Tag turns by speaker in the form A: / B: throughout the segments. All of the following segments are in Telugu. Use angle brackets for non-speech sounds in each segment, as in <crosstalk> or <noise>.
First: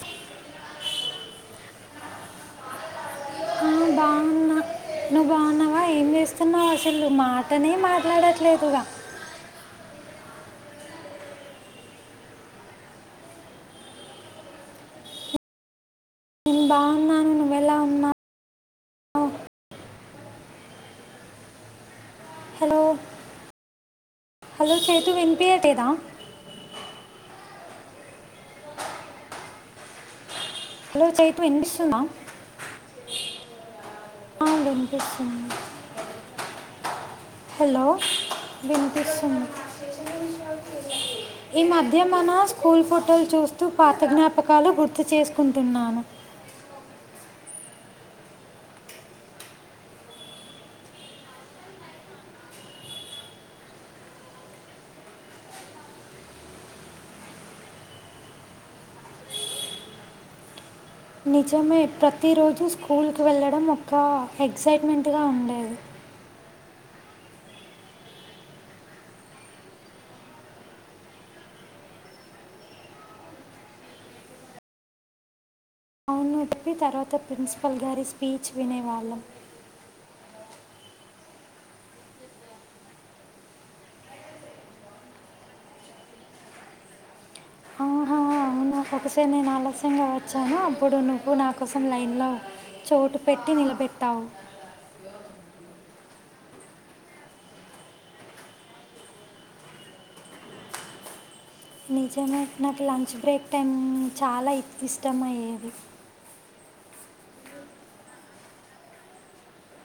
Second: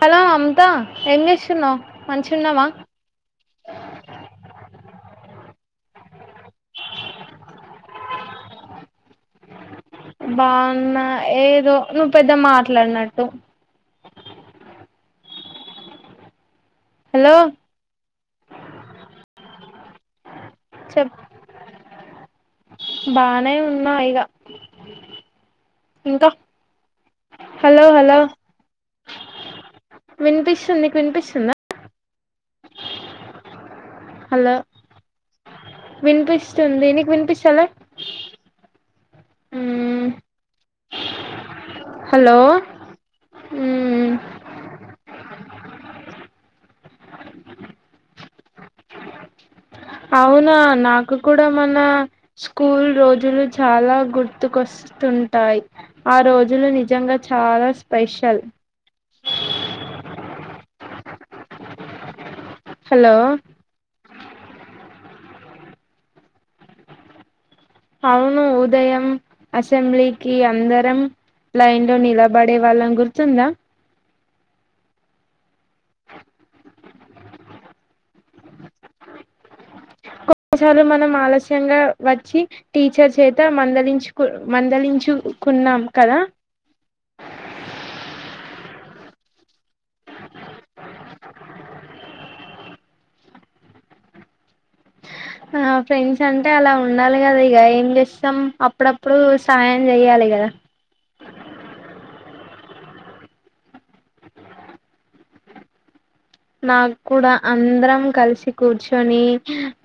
A: హలో అంతా ఎం చేస్తున్నావు్ మంచి ఉన్నావా
B: ఆ, బాగున్నా నువ్వు బాగున్నావా ఏం చేస్తున్నావు అసలు మాటనే మాట్లాడట్లేదుగా
A: బాగున్నా ఏదో నువ్వు పెద్దమ్మ మాట్లాడినట్టు
B: నేను బాగున్నాను
A: హలో
B: నువ్వెలా ఉన్నవ్
A: చెప్ప
B: హలో
A: బానే ఉం ఉనా ఇగా
B: హలో సేతు విన్పియాటేలేదా
A: హలో హలో వినపి
B: హలో చైతుూ విన్పిస్తుందా ఆ,
A: హలో
B: వినిపిస్తుంది
A: వినిపిస్తుంది నీకు వినిపిస్తు
B: హలో వినిపిస్తుంది
A: మ్మ్
B: ఈ మధ్య మన
A: హలో
B: స్కూల్ ఫోటోలు చూస్తూ పాత
A: మ్మ్
B: జ్ఞాపకాలు గుర్తు చేసు కుంటున్నాను
A: అవునా నాకు కూడా మన స్కూల్ రోజులు చాలా గుర్తుకొస్తుంటాయి ఆ రోజులు నిజంగా చాలా స్పెషల్
B: నిజమే ప్ర ప్రతి రోజు స్కూల్
A: హలో
B: కి వెళ్లడం ఒక ఎక్సైట్మెంట్ స్ట్రైట్ ఉండేది
A: అవును ఉదయం అసెంబ్లీకి అందరం లైన్లో నిలబడేవాలాం గుర్తుందా
B: చెదప్పి తర్వాత ప్రిన్సిపల్ గారి స్పీచ్ వినేవాళ్ళం
A: కొన్నిసార్లు మనం ఆలస్యంగా వచ్చి టీచర్ చేత మందలించుకు మందలించుకున్నాం కదా
B: ఆహా నాకుకసారి నేను ఆలస్యంగా వచ్చాను అప్పుడు నువ్వు నాకోసం లైన్లో చోటు పెట్టి నిలబెట్టావు
A: ఆ ఫ్రెండ్స్ అంటే అలా ఉండాలి కదా ఇక ఏం చేస్తాం అప్పుడప్పుడు సహాయం చేయాలి కదా
B: నిజమే నాకు లంచ్ బ్రేక్ టైం చాలా ఇ ఇష్టమ అయ్యేది
A: నాకు కూడా అందరం కలిసి కూర్చొని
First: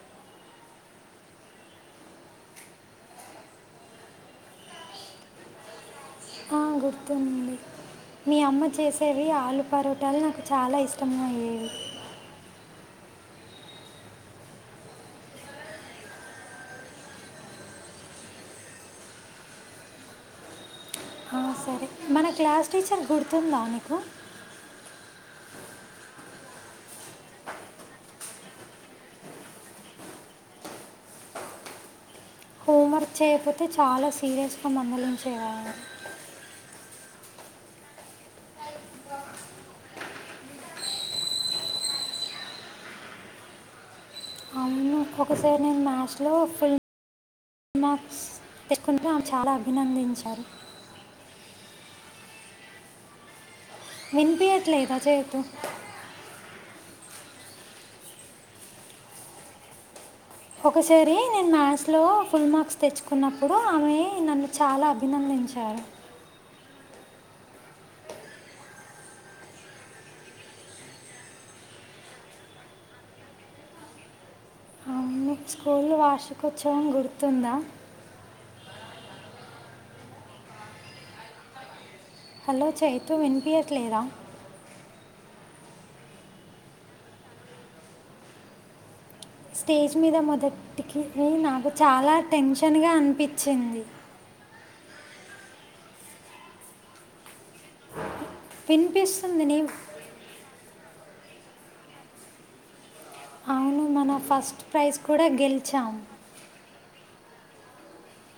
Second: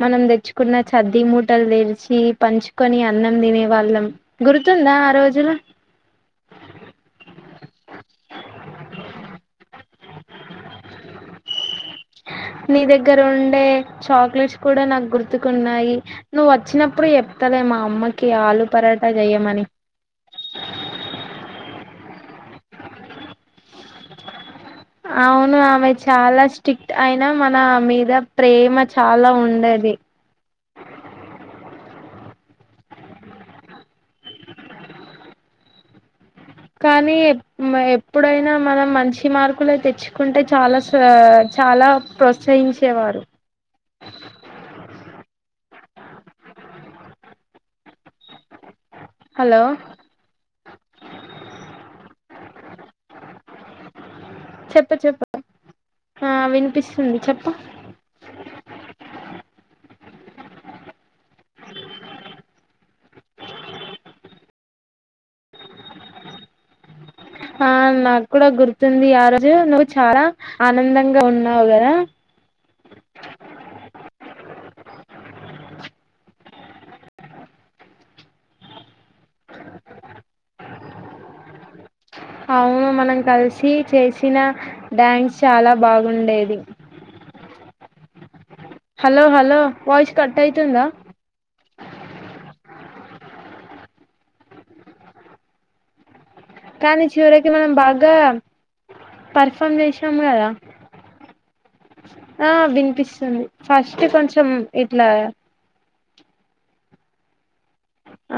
A: మనం తెచ్చుకున్న చద్ది మూటలు తెరిచి పంచుకొని అన్నం తినే వాళ్ళం గుర్తుందా ఆ రోజులు
B: ఆ! గుర్తుంది మీ అమ్మ చేసేవి ఆలు పరోటాలు నాకు చాలా ఇష్టమ అయ్యేవి
A: నీ దగ్గర ఉండే చాక్లెట్స్ కూడా నాకు గుర్తుకున్నాయి నువ్వు వచ్చినప్పుడు చెప్తలే మా అమ్మకి ఆలు పరాటా చెయమని
B: ఆ! సరే. మన క్లాస్ టీచర్ గుర్తుందానికి
A: <inaudible> అవును ఆమె చాలా స్ట్రిక్ట్ అయినా మన మీద ప్రేమ చాలా ఉండది <inaudible>
B: హోంవర్క్ చేయకపోతే చాలా సీరియస్గా మందులించేవాలు
A: కానీ ఎప్పుడైనా మనం మంచి మార్కులు తెచ్చుకుంటే చాలా చాలా ప్రోత్సహించేవారు
B: అవును. ఒకసారి నేను మ్యాథ్స్ లో ఫుల్ మ్యాథ్స్ పెట్టుకుంటే చాలా
A: హలో
B: అభినందించారు
A: చెప్పు
B: వినిపిఎట్లేదా చైతూ
A: ఉంది చెప్పు
B: ఒకసారి నేను మ్యాథ్స్లో ఫుల్ మార్క్స్ తెచ్చుకున్నప్పుడు ఆమె నన్ను చాలా అభినందించారు
A: ఆ నాకు కూడా గుర్తుంది ఆ రోజు నువ్వు చాలా ఆనందంగా ఉన్నావు కదా
B: ఆమె మీకు స్కూల్ వార్షికోత్సవం గుర్తుందా హలో
A: అవును
B: చైతు
A: మనం కలిసి
B: వినిపించట్లేదా
A: చేసిన డ్యాన్స్ చాలా బాగుండేది హలో హలో
B: స్టేజ్
A: వాయిస్
B: మీద
A: కట్ అయితుందా
B: మొదటికి నాకు చాలా టెన్షన్ క్షనగా అనిపించింది
A: కానీ చివరకి మనం బా ఇకా
B: వినిపిస్తుంది నీ
A: పర్ఫామ్ చేసాము కదా ఆ విన్పిస్ ఉంది
B: అవును
A: ఫస్ట్
B: మన
A: కొంచెం
B: ఫస్ట్ ప్రైజ్
A: ఇట్లా
B: కూడా గెలిచాం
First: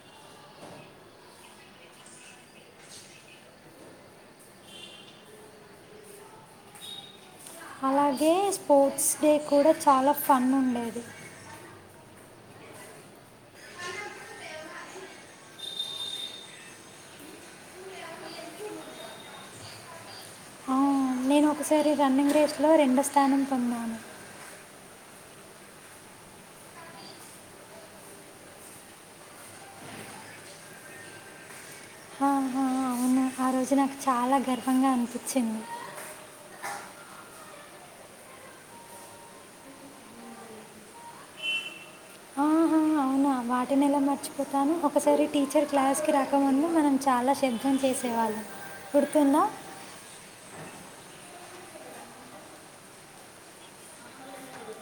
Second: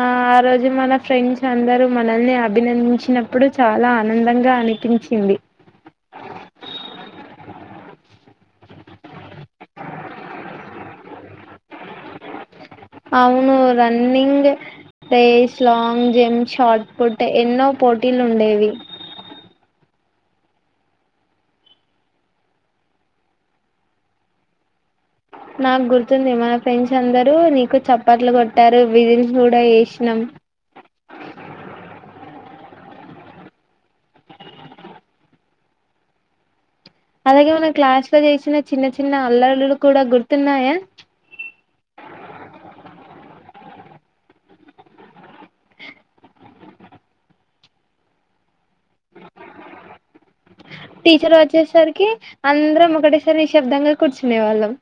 A: ఆ ఆ రోజు మన ఫ్రెండ్స్ అందరూ మనల్ని అభినందించినప్పుడు చాలా ఆనందంగా అనిపించింది
B: అలాగే స్పోర్ట్స్ డే కూడా చాలా ఫన్ ఉండేది
A: అవును running race long jump shot put ఎన్నో పోటీలు ఉండేవి
B: ఆ, నేను ఒకసారి రన్నింగ్ రేస్లో రెండో స్థానం పొందాను
A: నాకు గుర్తుంది మన ఫ్రెండ్స్ అందరూ నీకు చప్పట్లు కొట్టారు విసిల్స్ కూడా ఏషినం
B: ఆహా, అవునా ఆ రోజు నాకు చాలా గర్వంగా అనిపిచ్చింది
A: అలాగే మన క్లాస్ లో చేసిన చిన్న చిన్న అల్లరులు కూడా గుర్తున్నాయా
B: వాటినెలా మర్చిపోతాను ఒకసారి టీచర్ క్లాస్ కి రాకముందు మనం చాలా శబ్దం చేసేవాళ్ళం గుర్తుందా
A: టీచర్ వచ్చేసరికి అందరం ఒకటేసారి నిశబ్దంగా కూర్చునే వాళ్ళం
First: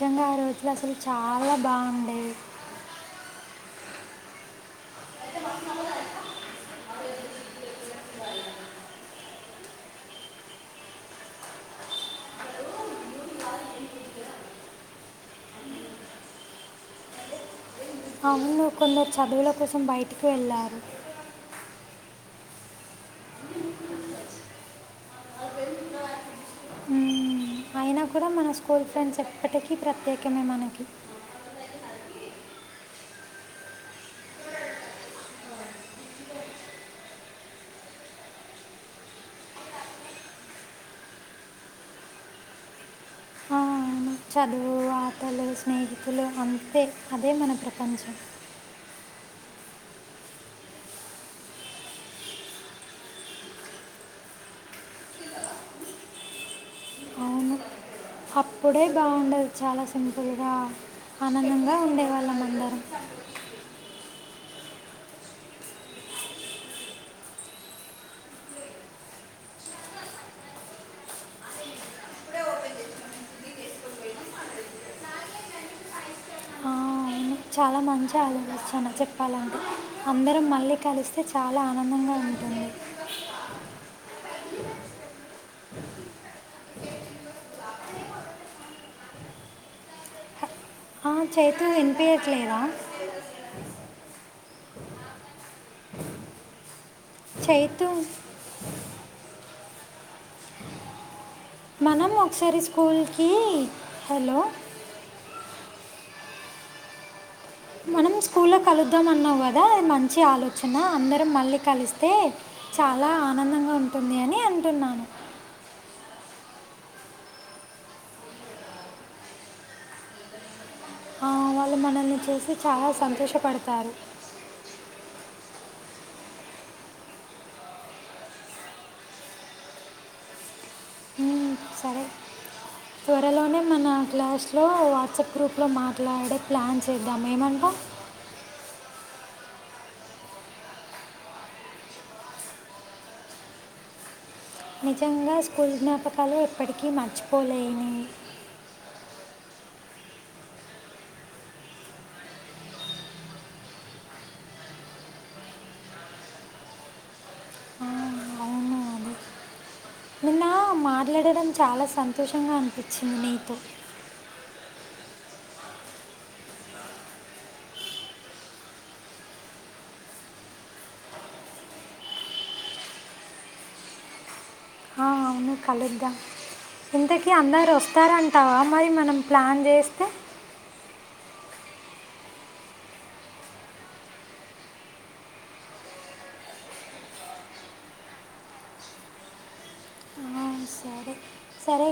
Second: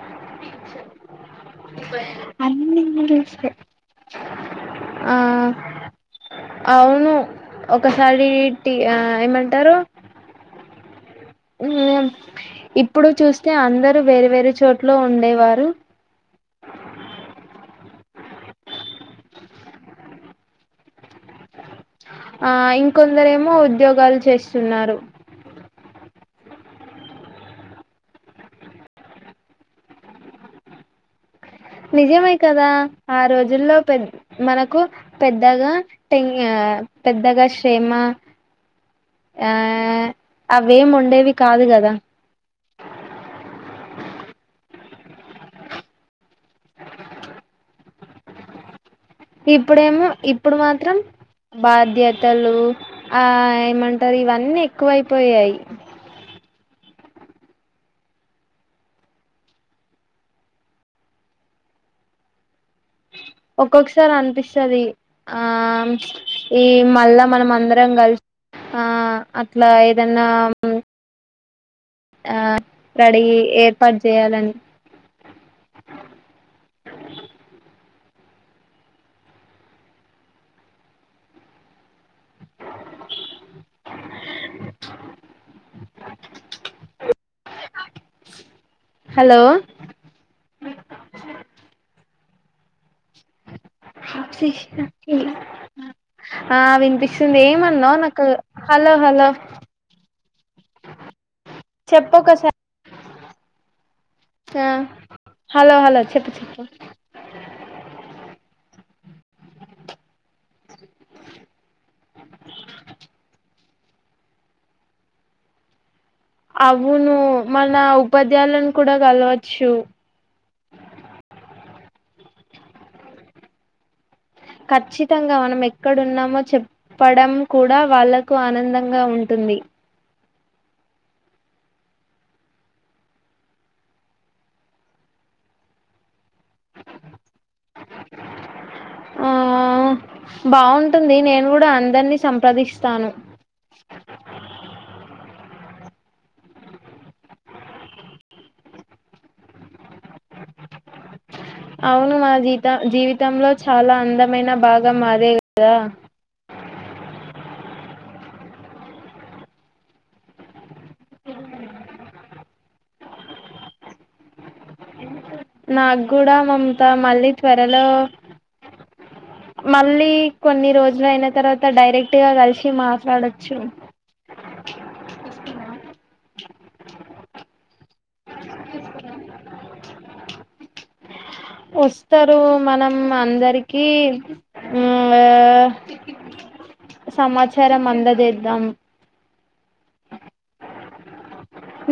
B: ఖ్యంగా ఆ రోజులు అసలు చాలా బాగుండేవి
A: అన్ని ఇంగ్లీషే ఆ అవును ఒకసారి టి ఏమంటారు ఇప్పుడు చూస్తే అందరూ వేరే వేరే చోటులో ఉండేవారు
B: అవును కొందరు చదువుల కోసం బయటికి వెళ్ళారు
A: ఆ ఇంకొందరేమో ఉద్యోగాలు చేస్తున్నారు
B: మ్మ్, అయినా కూడా మన స్కూల్ ఫ్రెండ్స్ ఎప్పటికీ ప్రత్యేకమే మనకి
A: నిజమే కదా ఆ రోజుల్లో పె మనకు పెద్దగా టె పెద్దగా శ్రెమ ఆ అవేం ఉండేవి కాదు కదా
B: ఆ, అవును చదువు వార్తలు స్నేహితులు అంతే అదే మన ప్రపంచం
A: ఇప్పుడేమో ఇప్పుడు మాత్రం బాధ్యతలు, ఆ ఏమంటారు ఇవన్నీ ఎక్కువయిపోయాయి.
B: అవును అప్పుడే బాగుండదు చాలా సింపుల్గా ఆనందంగా ఉండేవాళ్ళం అందరం
A: ఒక్కొక్కసారి అనిపిస్తది, ఆ ఈ మళ్ళా మనం అందరం కలిసి ఆ అట్లా ఏదనా ఆ అడిగి ఏర్పాటు చేయాలని
B: ఆ, అవును చాలా మంచిగా ఆదుపిస్తాను చెప్పాలంటే అందరం మళ్ళీ కలిస్తే చాలా ఆనందంగా ఉ
A: హలో
B: అ చైతూ వినిపేట్లేద
A: ఆ విన్ <unintelligible>
B: చైతు
A: ఏమన్నావు నాకు హలో హలా
B: మనం ఒకసారి స్కూల్ కీ హలో
A: హలో హలో చెప్పు చెప్పు
B: మనం స్కూల్లో కలుద్దాం అన్నావు కదా, మంచి ఆలోచన అందరం మళ్ళీ కలిస్తే, చాలా ఆనందంగా ఉంటుంది అని అంటున్నాను.
A: అవును మన ఉపాధ్యాయులను కూడా కలవచ్చు
B: ఆ, వాళ్ళు మనల్ని చూసి చాలా సంతోషపడతారు
A: ఖచ్చితంగా మనం ఎక్కడున్నామో చెప్పడం కూడా వాళ్ళలకు ఆనందంగా ఉంటుంది
B: మ్మ్, సరే త్వరలోనే మన క్లాస్లో వాట్సాప్ గ్రూప్లో మాట్లాడే ప్లాన్ చేద్దాం ఏమంటా
A: ఆ బాగుంటుంది నేను కూడా అందరినీ సంప్రదిస్తాను
B: నిజంగా స్కూల్ జ్ఞాపకాలే ఎప్పటికీ మర్చిపోలేని
A: అవును మా జీత జీవితంలో చాలా అందమైన భాగం అదే కదా
B: ఆ, అవును మాట్లాడటడం చాలా సంతోషంగా అనిపించింది నీతో
A: నాకు కూడా మమతా మళ్ళీ త్వరలో మళ్ళీ కొన్ని రోజులు అయిన తర్వాత డైరెక్ట్గా కలిసి మాట్లాడచ్చు
B: హు కలుద్దాం ఇంతకి అందరు వస్తారన్ తావా మరి మనం ప్లాన్ చేస్తే
A: వస్తారు మనం అందరికి హ్ ఆ సమాచారం అంద చేద్దాం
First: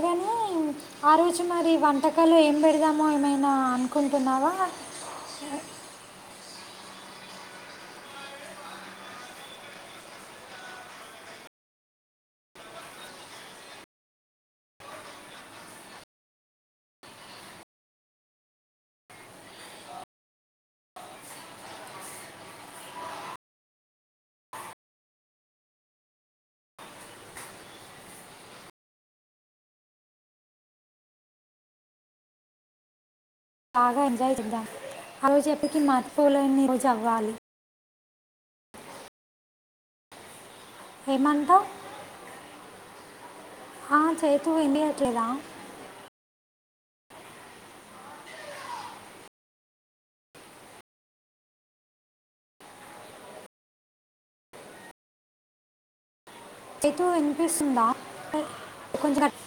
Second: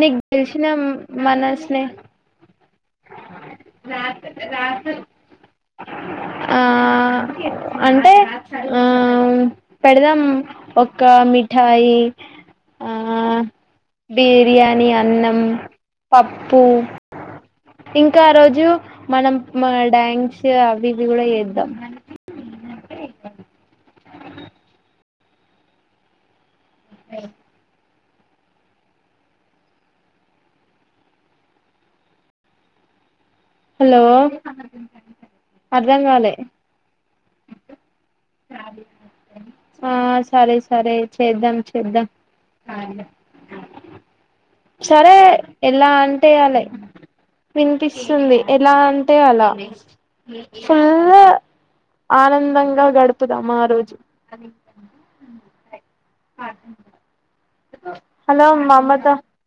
A: నీకు తెలిసిన
B: ఆ రోజు
A: మన
B: మరి
A: స్నే
B: వంటకాలు ఏం పెడదాం ఏమో ఏమైనా అనుకుంటున్నారా
A: ఆ అంటే ఆ పెడదాం ఒక మిఠాయి, ఆ బిర్యానీ, అన్నం, పప్పు. ఇంకా ఆ రోజు మనం మ డ్యాంస్ అవి ఇవి కూడా చేద్దాం పే
B: బాగా
A: హలో
B: ఎంజాయ్ అ చేద్దాం, ఆ రోజు ఎప్పకి
A: అర్ధం కాలే
B: మర్చిపోలేని రోజు అవ్వాలి
A: ఆ సరే సరే చేద్దాం
B: ఏమంటావ్
A: చేద్దాం హాయిగా
B: ఆ చేతు
A: సరే
B: వినిపించట్లేదా
A: ఎలా అంటేయాలి వినిపిస్తుంది ఎలా అంటే అలా ఫుల్లు ఆనందంగా గడుపుదాం ఆ రోజు
B: చైతు ఇన్ పిస్తుందా
A: హలో మమత
B: కొంచెం కట్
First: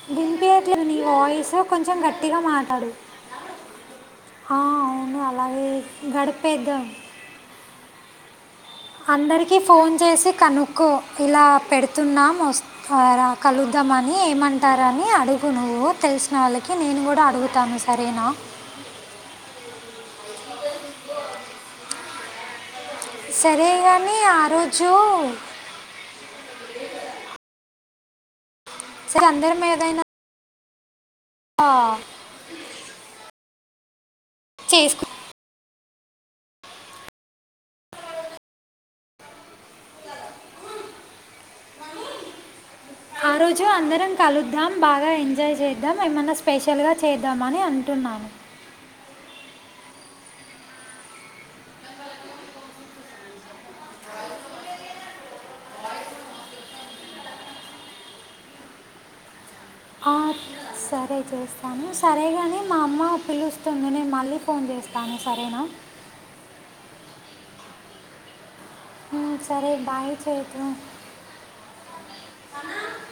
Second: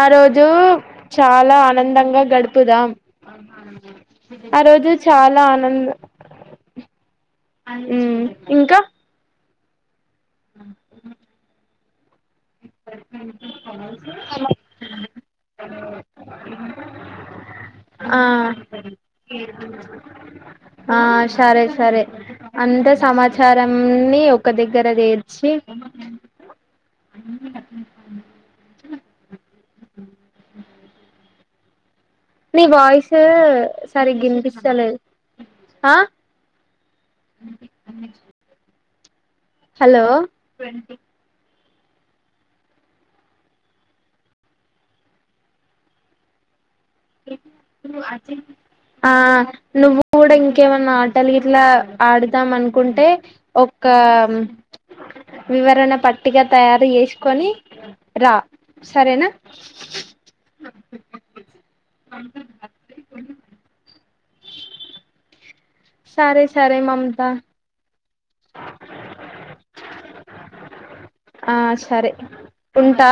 A: ఆ రోజు
B: వినిపీయట్లా నీ వాయిస్
A: చాలా
B: కొంచెం
A: ఆనందంగా
B: గట్టిగా మాట్లాడు
A: గడుపుదాం
B: ఆ
A: రోజు
B: అవును
A: చాలా
B: అలాగే గడిపేద్దాం
A: హ్మ్ ఇంకా
B: అందరికి ఫోన్ చేసి కనుక్కో ఇలా పెడు తుందా మస్తు ఆ రా కలుద్దామని ఏమంటారని అడుగు నువ్వు తెలిసినోళ్ళకి నేను కూడా అడుగు
A: ఆ ఆ సరే సరే అంత
B: సరే కానీ
A: సమాచారాన్ని
B: ఆ
A: ఒక దగ్గర
B: రోజు
A: చేర్చి
B: సరే అందర మీ ఏదైనా ఆ
A: నీ వయిసు సరి గినిపిచాల
B: చేసుకు
A: ఆా అ అ హలో
B: ఆ రోజు అందరం కలుద్దాం బాగా ఎంజాయ్ చేద్దాం ఏమన్నా స్పెష చ్చలుగా చేద్దామని అంటున్నాను
A: ఆ నువ్వు కూడా ఇంకేమన్నా ఆటలు ఇట్లా ఆడుదాం అనుకుంటే ఒక వివరణ పట్టిగా తయారు చేసుకొని రా సరేనా
B: ఆ, సరే చేస్త తనుం సరేగానే మా అమ్మ పిలుస్తుంది నేను మళ్ళీ ఫోన్ చేస్తాను సరేనా
A: సారే సారే మమత
B: సరే బాయ్ చెతు
A: ఆ సరే ఉంటా